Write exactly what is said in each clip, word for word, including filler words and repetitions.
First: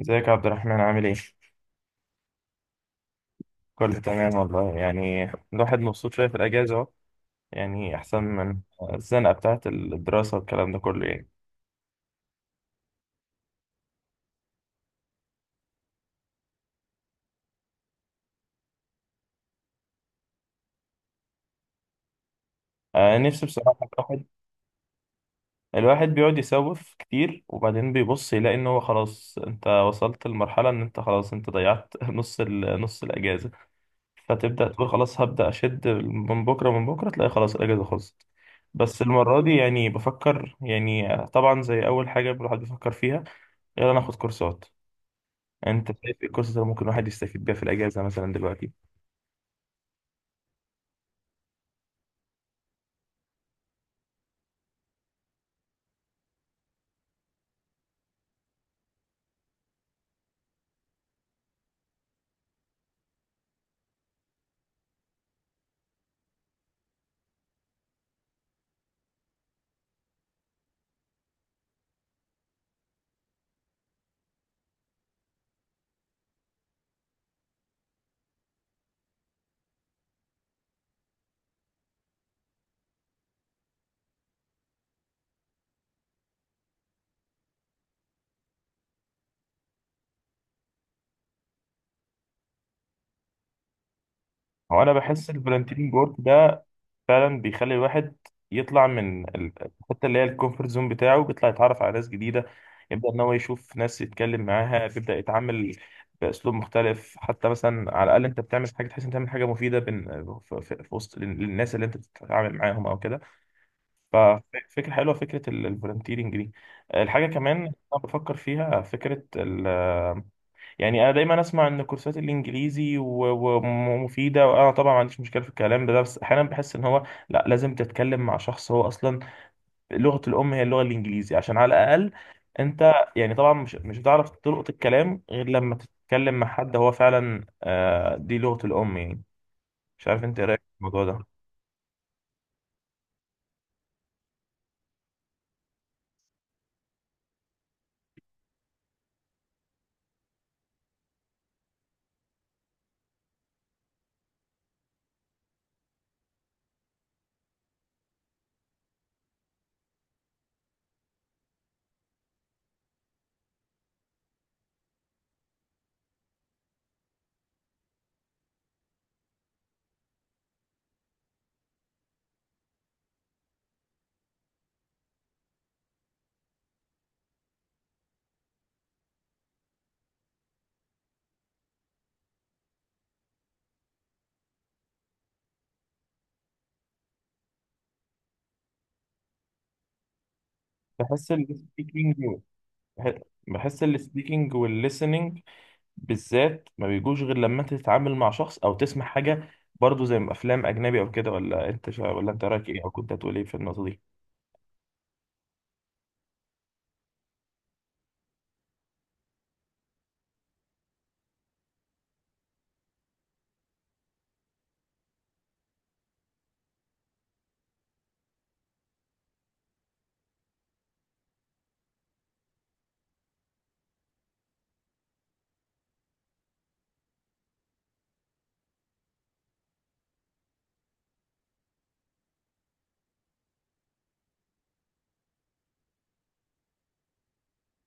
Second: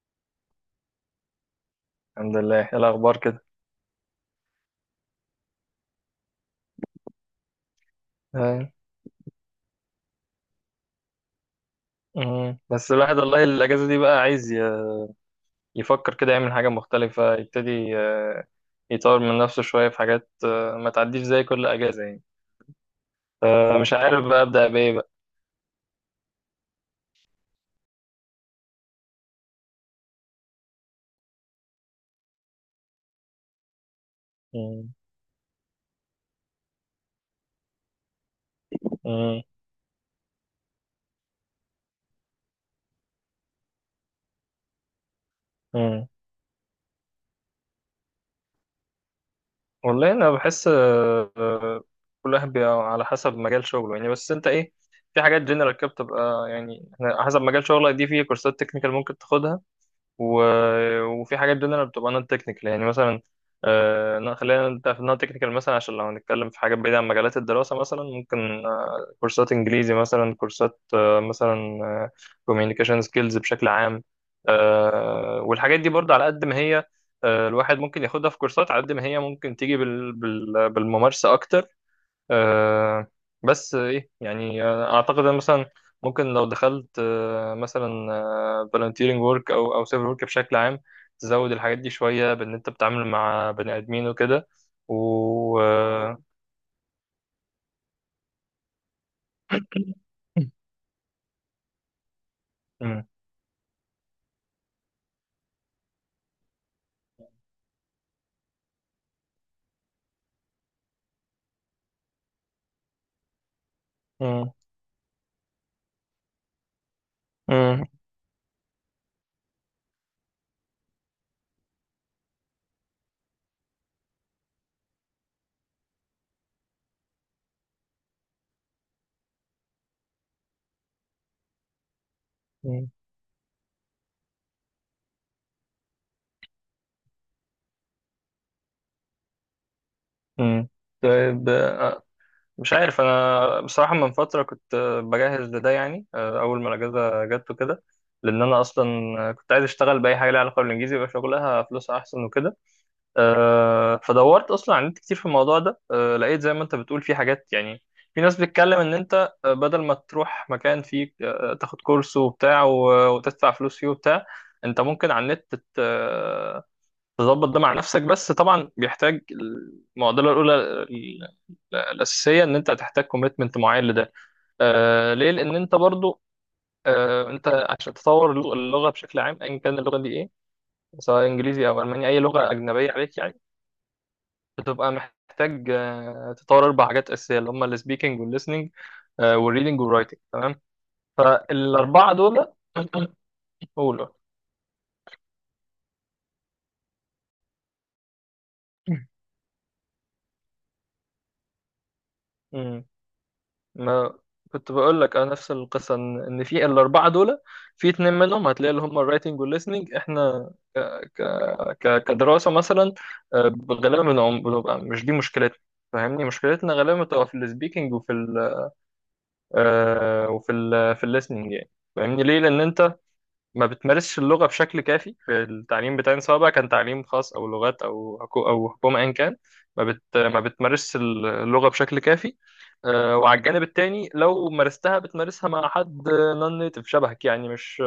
ازيك يا عبد الرحمن عامل ايه؟ الحمد لله، ايه الاخبار كده؟ كله تمام والله، يعني الواحد مبسوط شوية في الأجازة أهو، يعني أحسن من آه. الزنقة بتاعة الدراسة والكلام ده كله يعني. مم. بس الواحد والله الاجازه دي بقى عايز ي- يفكر كده، يعمل حاجه مختلفه، يبتدي آه، يطور من نفسه شويه في حاجات، آه، ما تعديش زي كل اجازه يعني. آه، نفسي بصراحة. فمش الواحد عارف بقى ابدا بايه بقى. الواحد بيقعد يسوف كتير، وبعدين بيبص يلاقي إن هو خلاص، أنت وصلت لمرحلة إن أنت خلاص أنت ضيعت نص ال... نص الأجازة. فتبدأ تقول مم. خلاص، هبدأ أشد من بكرة، من بكرة تلاقي خلاص الأجازة خلصت. بس مم. المرة دي يعني بفكر، يعني طبعا زي أول حاجة الواحد بيفكر فيها، يلا ناخد كورسات. انت مم. شايف ايه القصص اللي ممكن الواحد يستفيد بيها في الاجازه مثلا دلوقتي؟ والله انا بحس، آه، آه، كل واحد بيبقى على حسب مجال شغله يعني، بس انت ايه؟ في حاجات جنرال كده بتبقى يعني على حسب مجال شغلك، دي في كورسات تكنيكال ممكن تاخدها و... وفي حاجات دول انا بتبقى نون تكنيكال يعني مثلا. آه... لا، خلينا نبدا في النون تكنيكال مثلا، عشان لو هنتكلم في حاجات بعيده عن مجالات الدراسه، مثلا ممكن آه... كورسات انجليزي، مثلا كورسات آه... مثلا كوميونيكيشن سكيلز بشكل عام. آه... والحاجات دي برضه على قد ما هي، آه... الواحد ممكن ياخدها في كورسات، على قد ما هي ممكن تيجي بال... بال... بالممارسه اكتر. آه بس ايه يعني، آه، اعتقد ان مثلا ممكن لو دخلت آه مثلا آه فالنتيرنج ورك او او سيفل ورك بشكل عام، تزود الحاجات دي شويه بان انت بتتعامل مع بني ادمين وكده. هو انا بحس و الفولنتيرنج ورك آه، ده فعلا بيخلي الواحد يطلع من ال- الحته اللي هي الكومفورت زون بتاعه، بيطلع يتعرف على ناس جديده، مم. يبدا ان هو يشوف ناس يتكلم معاها، بيبدا يتعامل باسلوب مختلف، حتى مثلا على الاقل انت بتعمل حاجه، تحس انت بتعمل حاجه مفيده بين في, في في وسط الناس اللي انت بتتعامل معاهم او كده. مم. ففكره حلوه، فكره الفولنتيرنج دي. الحاجه كمان مم. انا بفكر فيها فكره، يعني انا دايما اسمع ان كورسات الانجليزي و- ومفيده، وانا طبعا ما عنديش مشكله في الكلام ده، بس احيانا بحس ان هو لا، لازم تتكلم مع شخص هو اصلا لغه الام هي اللغه الانجليزي، عشان على الاقل مم. انت، يعني طبعا مش مش هتعرف تلقط الكلام غير لما تتكلم مع حد هو فعلا، آه، دي لغه الام يعني. مش عارف انت ايه رايك مم. في الموضوع ده؟ طيب، مش عارف، انا بصراحه من فتره كنت بجهز لده يعني، آه، اول ما الاجازه جت وكده، لان انا اصلا كنت عايز اشتغل باي حاجه ليها علاقه بالانجليزي، يبقى شغلها فلوسها احسن وكده. آه، فدورت اصلا على النت كتير في الموضوع ده. آه، لقيت زي ما انت بتقول في حاجات يعني، في ناس بتتكلم ان انت آه، بدل ما تروح مكان فيه آه، تاخد كورس وبتاع و- وتدفع فلوس فيه وبتاع، انت ممكن على النت تت- آه، تظبط ده مع نفسك، بس طبعا بيحتاج. المعضله الاولى ال- الاساسيه ان انت هتحتاج كوميتمنت معين لده. آه، ليه؟ لان انت برضو، آه، انت عشان تطور اللغه بشكل عام ايا كان اللغه دي ايه، سواء انجليزي او الماني اي لغه اجنبيه عليك يعني، بتبقى محتاج آه، تطور اربع حاجات اساسيه اللي هم السبيكنج والليسننج والريدنج والرايتنج، تمام؟ بحس فالاربعه السبيكينج، دول بحس قولوا. السبيكينج والlistening بالذات ما بيجوش غير لما انت تتعامل مع شخص او تسمع حاجه، برضه زي ما افلام اجنبي او كده. ولا انت شا... ولا انت رايك ايه، امم او كنت هتقول ايه في النقطه دي؟ ما كنت بقول لك، انا نفس القصه ان إن في الاربعه دول، في اتنين منهم هتلاقي اللي هم الرايتنج والليسننج، احنا ك... ك... ك... كدراسه مثلا، آه، غالبا بنعم- بنبقى مش دي مشكلتنا، فاهمني؟ مشكلتنا غالبا بتبقى في السبيكنج وفي ال... آه، وفي ال... في الليسننج يعني. فاهمني؟ ليه؟ لان انت ما بتمارسش اللغة بشكل كافي في التعليم بتاعنا، سواء بقى كان تعليم خاص أو لغات أو حكو أو حكومة، أيا كان. ما بت ما بتمارسش اللغة بشكل كافي. آه، وعلى الجانب التاني، لو مارستها بتمارسها مع حد نون نيتف شبهك، يعني مش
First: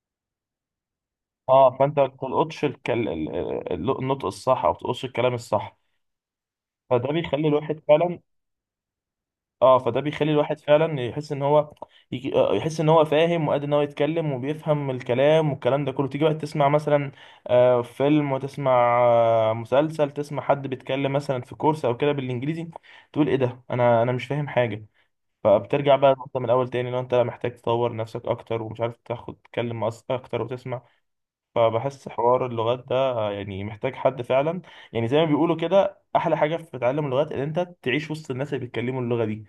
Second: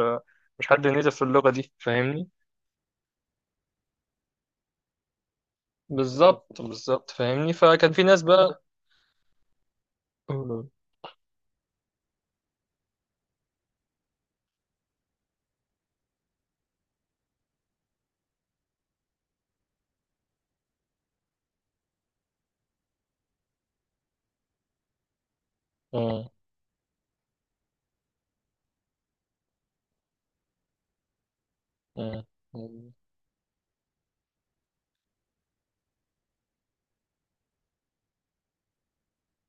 مش حد نيتف في اللغة اه، دي، فانت ما فاهمني؟ تلقطش الكل... ال- ال- النطق الصح، او ما تلقطش الكلام الصح. بالظبط، فده بالظبط، بيخلي فاهمني؟ الواحد فكان في فعلا، ناس بقى. اه، فده بيخلي الواحد مم. فعلا يحس ان هو يجي... آه، يحس ان هو فاهم، وقادر ان هو يتكلم وبيفهم الكلام والكلام ده كله. تيجي بقى تسمع مثلا آه فيلم، وتسمع آه مسلسل، تسمع حد بيتكلم مثلا في كورس او كده بالانجليزي، تقول ايه ده؟ انا انا مش فاهم حاجه. فبترجع بقى مم. انت من الاول تاني، لو انت محتاج تطور نفسك اكتر ومش عارف تاخد تتكلم أص- اكتر وتسمع. فبحس حوار اللغات ده يعني محتاج حد فعلا، يعني زي ما بيقولوا كده، احلى حاجه في تعلم اللغات ان انت تعيش وسط الناس اللي بيتكلموا اللغه دي.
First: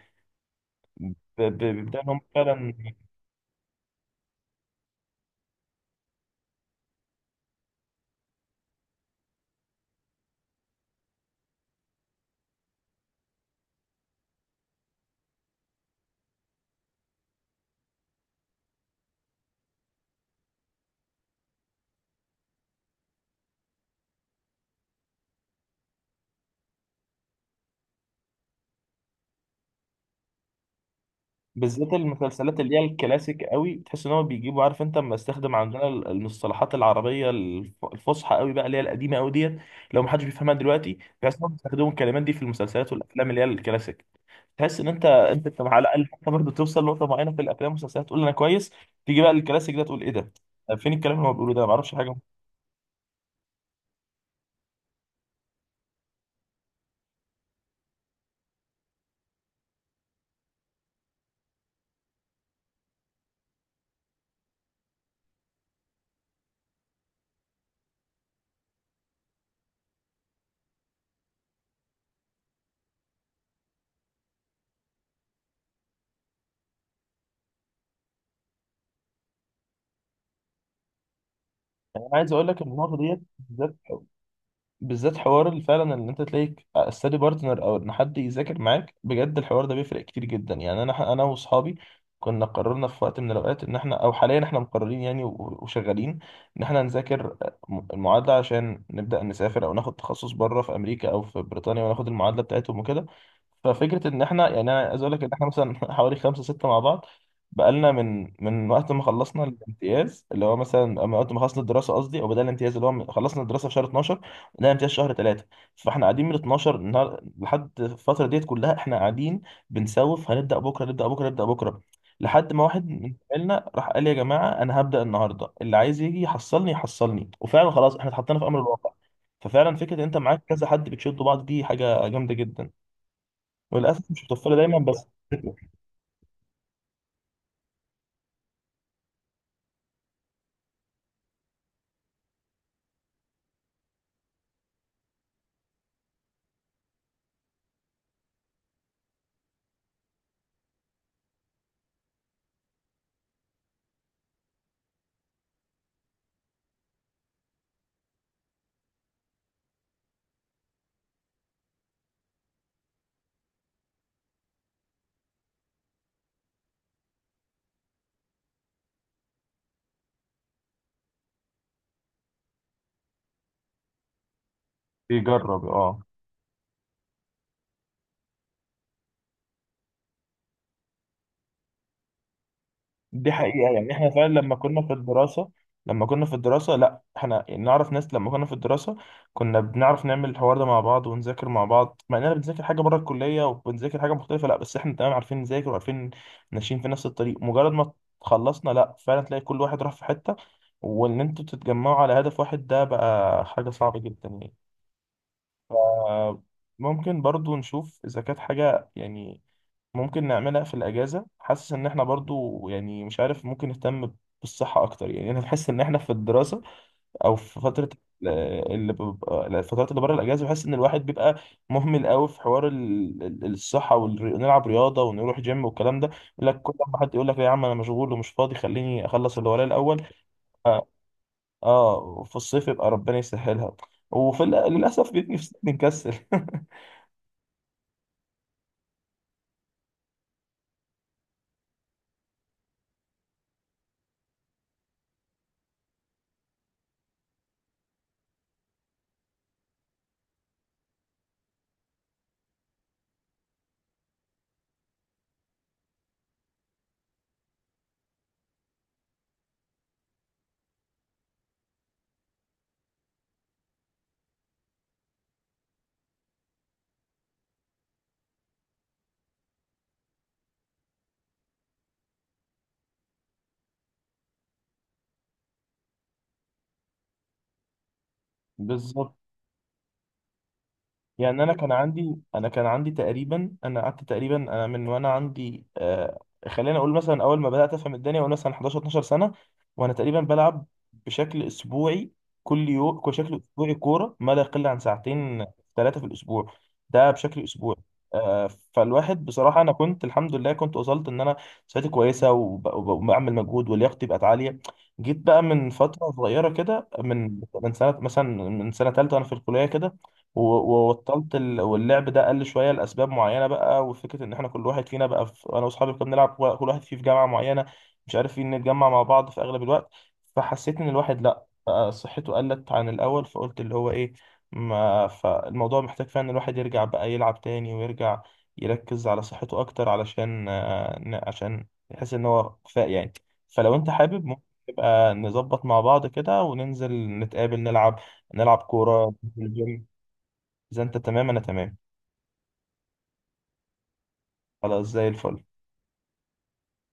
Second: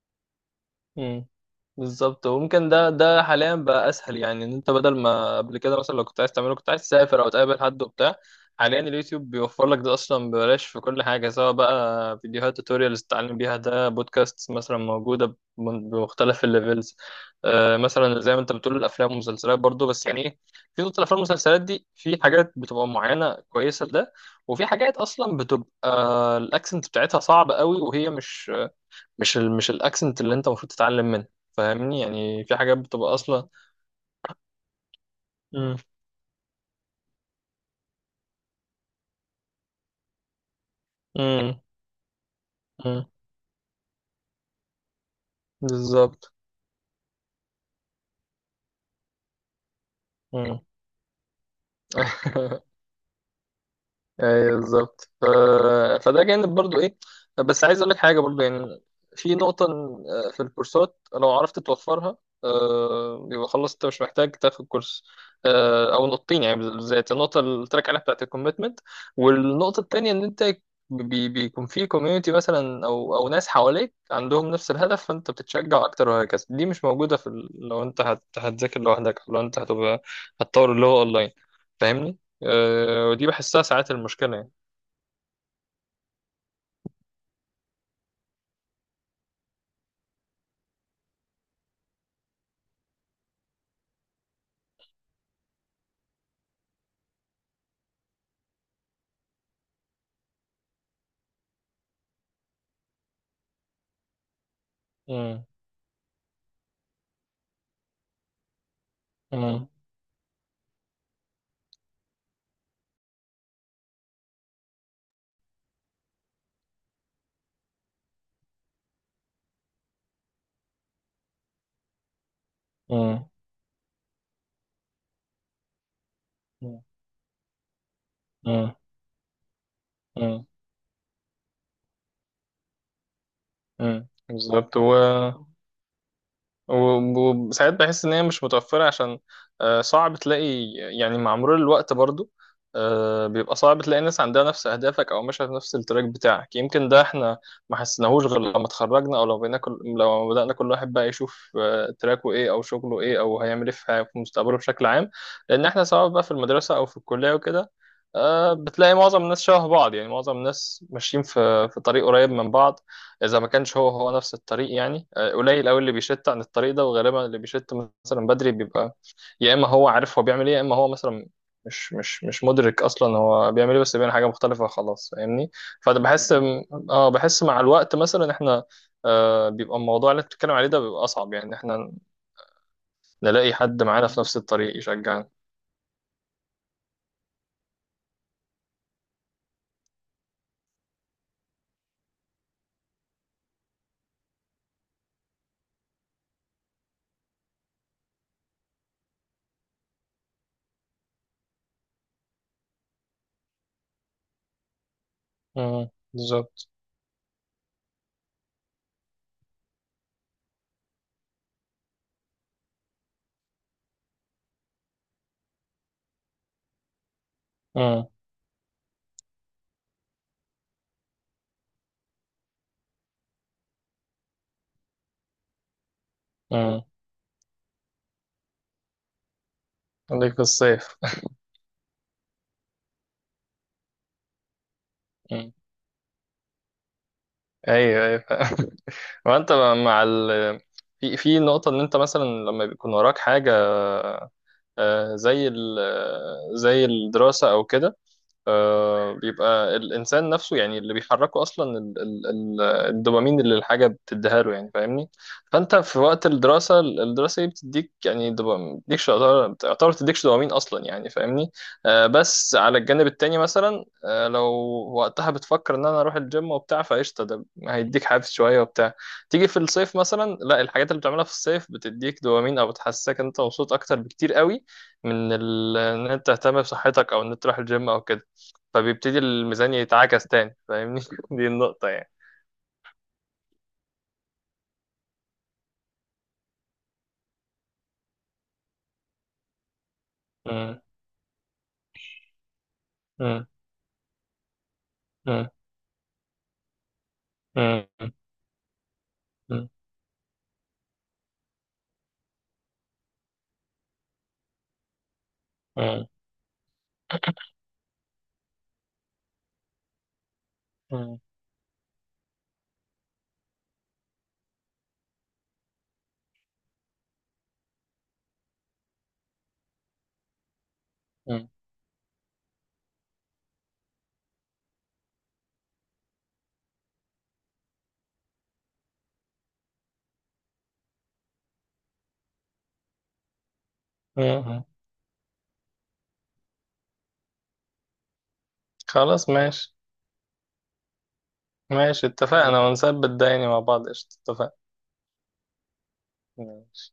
مم. ب- ب- بيبدأ إن هم بالظبط، وممكن فعلا ده ده حاليا بقى اسهل، يعني ان انت بدل ما قبل كده مثلا، لو كنت عايز تعمله كنت عايز تسافر او تقابل حد وبتاع، حاليا اليوتيوب بيوفر لك ده اصلا ببلاش في كل حاجه، سواء بقى فيديوهات توتوريالز تتعلم بيها، ده بودكاست مثلا موجوده بم- بمختلف الليفلز. آه مثلا زي ما انت بتقول الافلام والمسلسلات برضو، بس يعني ايه؟ في نقطه، الافلام والمسلسلات دي في حاجات بتبقى معينه كويسه لده، وفي حاجات اصلا بتبقى الاكسنت بتاعتها صعب قوي وهي مش مش ال... مش الاكسنت اللي انت المفروض تتعلم منه، بالذات فاهمني؟ يعني في المسلسلات اللي حاجات هي بتبقى الكلاسيك اصلا. قوي، بتحس ان هو بيجيبوا، عارف انت لما استخدم امم. عندنا ال- المصطلحات العربيه الف- الفصحى قوي بقى، اللي هي القديمه قوي ديت، لو ما حدش بيفهمها دلوقتي. بحس انهم امم. بيستخدموا الكلمات دي في المسلسلات امم. والافلام اللي هي الكلاسيك، تحس ان انت انت انت على الاقل حتى بالظبط. برضه توصل لنقطه معينه في الافلام والمسلسلات، تقول انا كويس، تيجي بقى الكلاسيك ده تقول ايه ده؟ امم. فين الكلام اللي هو بيقوله ده؟ ما اعرفش حاجه. ايوه، بالظبط. ف... فده جانب برضو، ايه؟ بس عايز اقول لك حاجه برضو يعني، في نقطه إن- آه، في الكورسات لو عرفت توفرها، آه، يبقى خلاص انت مش محتاج تاخد كورس. آه، او نقطتين يعني، بالذات النقطه اللي قلت لك عليها بتاعت الكوميتمنت، والنقطه التانيه ان انت بي بيكون في كوميونتي مثلا، او او ناس حواليك عندهم نفس الهدف، فانت بتتشجع اكتر وهكذا. دي مش موجوده في ال... لو انت هت... هتذاكر لوحدك، او لو انت هتبقى هتطور اللي هو اونلاين، انا فاهمني؟ عايز اقول لك ان النقطه أه ديت ودي بحسها بالذات، ساعات المشكلة يعني. بالذات حوار اللي فعلا ان انت تلاقيك استادي بارتنر، او ان حد يذاكر معاك بجد، الحوار ده بيفرق كتير جدا يعني. انا انا واصحابي كنا قررنا في وقت من الاوقات ان احنا، او حاليا احنا مقررين يعني و- وشغالين، ان احنا نذاكر المعادله عشان نبدا نسافر، او ناخد تخصص بره في امريكا او في بريطانيا، وناخد المعادله بتاعتهم وكده. ففكره ان احنا يعني، انا عايز اقول لك ان مم. احنا مثلا حوالي خمسه سته مع بعض، بقالنا من من وقت ما خلصنا مم. الامتياز، اللي هو مثلا من وقت ما خلصنا الدراسه قصدي، او بدأنا الامتياز اللي هو من- خلصنا الدراسه في شهر اتناشر. لا، امتياز شهر ثلاثة. فاحنا قاعدين من اتناشر النهار لحد الفترة ديت كلها، احنا قاعدين بنسوف، هنبدأ بكرة نبدأ بكرة نبدأ بكرة، لحد ما واحد من مم. زمايلنا راح قال يا جماعة، أنا هبدأ النهاردة، اللي عايز يجي يحصلني مم. يحصلني. وفعلا خلاص احنا اتحطينا في أمر الواقع. ففعلا فكرة إن أنت معاك مم. كذا حد بتشدوا بعض دي حاجة جامدة جدا، مم. وللأسف مش متوفرة بالظبط دايما. هو، بس و- وساعات بحس ان هي مش متوفره، عشان آه، صعب تلاقي يعني مع مرور الوقت برضو، آه، بيبقى صعب تلاقي ناس عندها نفس اهدافك او ماشيه في نفس التراك بتاعك. يمكن ده احنا ما حسناهوش غير لما اتخرجنا، او لو بقينا كل لو بدانا كل واحد بقى يشوف آه، تراكه ايه، او شغله ايه، او هيعمل ايه في حياته- في مستقبله بشكل عام. لان احنا سواء بقى في المدرسه او في الكليه وكده، آه، بتلاقي معظم الناس شبه بعض، يعني معظم الناس ماشيين في في طريق قريب من بعض، اذا ما كانش هو هو نفس الطريق يعني. قليل قوي اللي بيشت عن الطريق ده، وغالبا اللي بيشت مثلا بدري بيبقى، يا اما هو عارف هو بيعمل ايه، يا اما هو مثلا مش مش مش مدرك اصلا هو بيعمل ايه، بس بيعمل حاجه مختلفه خلاص، فاهمني؟ بيجرب، فده اه، بحس اه بحس مع الوقت مثلا احنا، آه بيبقى الموضوع اللي انت بتتكلم عليه ده بيبقى اصعب، يعني احنا دي نلاقي حقيقة حد يعني. معانا احنا في فعلا نفس لما الطريق كنا في يشجعنا. الدراسة لما كنا في الدراسة لا، احنا نعرف ناس، لما كنا في الدراسة كنا بنعرف نعمل الحوار ده مع بعض، ونذاكر مع بعض، مع اننا بنذاكر حاجة بره الكلية وبنذاكر حاجة مختلفة، لا بس احنا تمام، عارفين نذاكر وعارفين ماشيين في نفس الطريق. مجرد ما خلصنا، لا فعلا تلاقي كل واحد راح في حتة، وان انتوا تتجمعوا على هدف واحد ده بقى حاجة صعبة جدا يعني. امم، ف- بالظبط. ممكن برضو نشوف اذا كانت حاجة يعني ممكن نعملها في الأجازة، حاسس إن إحنا برضو يعني مش عارف، ممكن نهتم بالصحة أكتر. يعني أنا بحس إن إحنا في الدراسة أو في فترة امم. ال- اللي ببقى، الفترات اللي بره الأجازة، بحس إن الواحد بيبقى مهمل قوي في حوار ال- ال- الصحة، ونلعب رياضة ونروح جيم والكلام ده. يقول لك كل امم. ما حد يقول لك لا يا عم، أنا مشغول ومش فاضي، خليني أخلص اللي ورايا الأول. عليك آه. الصيف. آه، في الصيف يبقى ربنا يسهلها، وفي ال- للأسف بيجي في مم. الصيف بنكسل ايوه، ايوه. وانت مع ال في في نقطة إن أنت مثلا لما بيكون وراك حاجة، آه، زي ال- آه، زي الدراسة أو كده، آه، بيبقى الإنسان نفسه يعني اللي بيحركه أصلا ال- ال- ال- الدوبامين اللي الحاجة بتديها له، يعني فاهمني؟ فأنت في وقت الدراسة، الدراسة دي بتديك يعني دوبامين، بتديكش، يعتبر تعتبر بتديكش دوبامين أصلا يعني، فاهمني؟ آه، بس على الجانب التاني مثلا، آه، لو وقتها بتفكر إن أنا أروح الجيم وبتاع، فقشطة ده هيديك حافز شوية وبتاع. تيجي في الصيف مثلا، لا، الحاجات اللي بتعملها في الصيف بتديك دوبامين أو بتحسسك إن أنت مبسوط أكتر بكتير قوي من ال- إن أنت تهتم بصحتك أو إن أنت تروح الجيم أو كده، بالظبط. فبيبتدي الميزان يتعكس تاني، فاهمني؟ يعني دي انا كان النقطة يعني. عندي انا كان عندي تقريبا، انا قعدت تقريبا، انا من وانا عندي، آه خلينا اقول مثلا اول ما بدات افهم الدنيا وانا مثلا حداشر اتناشر سنه، وانا تقريبا بلعب مم. بشكل اسبوعي، كل يوم، بشكل مم. اسبوعي كوره ما لا يقل عن ساعتين، مم. ثلاثه في الاسبوع، ده بشكل اسبوعي. مم. آه فالواحد بصراحه مم. انا كنت الحمد لله كنت وصلت ان انا صحتي كويسه، وب- وب- وبعمل مجهود، ولياقتي بقت عاليه. جيت بقى من مم. فتره صغيره كده، من من سنه مثلا، من سنه ثالثه وانا في الكليه كده و- مم. وبطلت، ال- واللعب ده قل شويه لاسباب معينه بقى. وفكره ان احنا كل واحد فينا بقى في، انا واصحابي كنا بنلعب، و- كل واحد فيه في جامعه معينه، مش عارفين نتجمع مع بعض في اغلب الوقت. فحسيت ان الواحد لا مم. بقى صحته قلت عن الاول، فقلت اللي هو ايه، ما فالموضوع محتاج فعلا ان الواحد يرجع بقى يلعب تاني، ويرجع يركز على صحته اكتر، علشان آه، ن- عشان يحس ان هو كفاء يعني. فلو انت حابب، ممكن مم. نبقى نظبط مع بعض كده وننزل نتقابل، نلعب نلعب كورة، خلاص، ننزل ماشي. الجيم. إذا أنت تمام أنا تمام. ماشي، اتفقنا ونثبت ده يعني مع بعض. قشطة، اتفقنا. خلاص زي الفل. ماشي.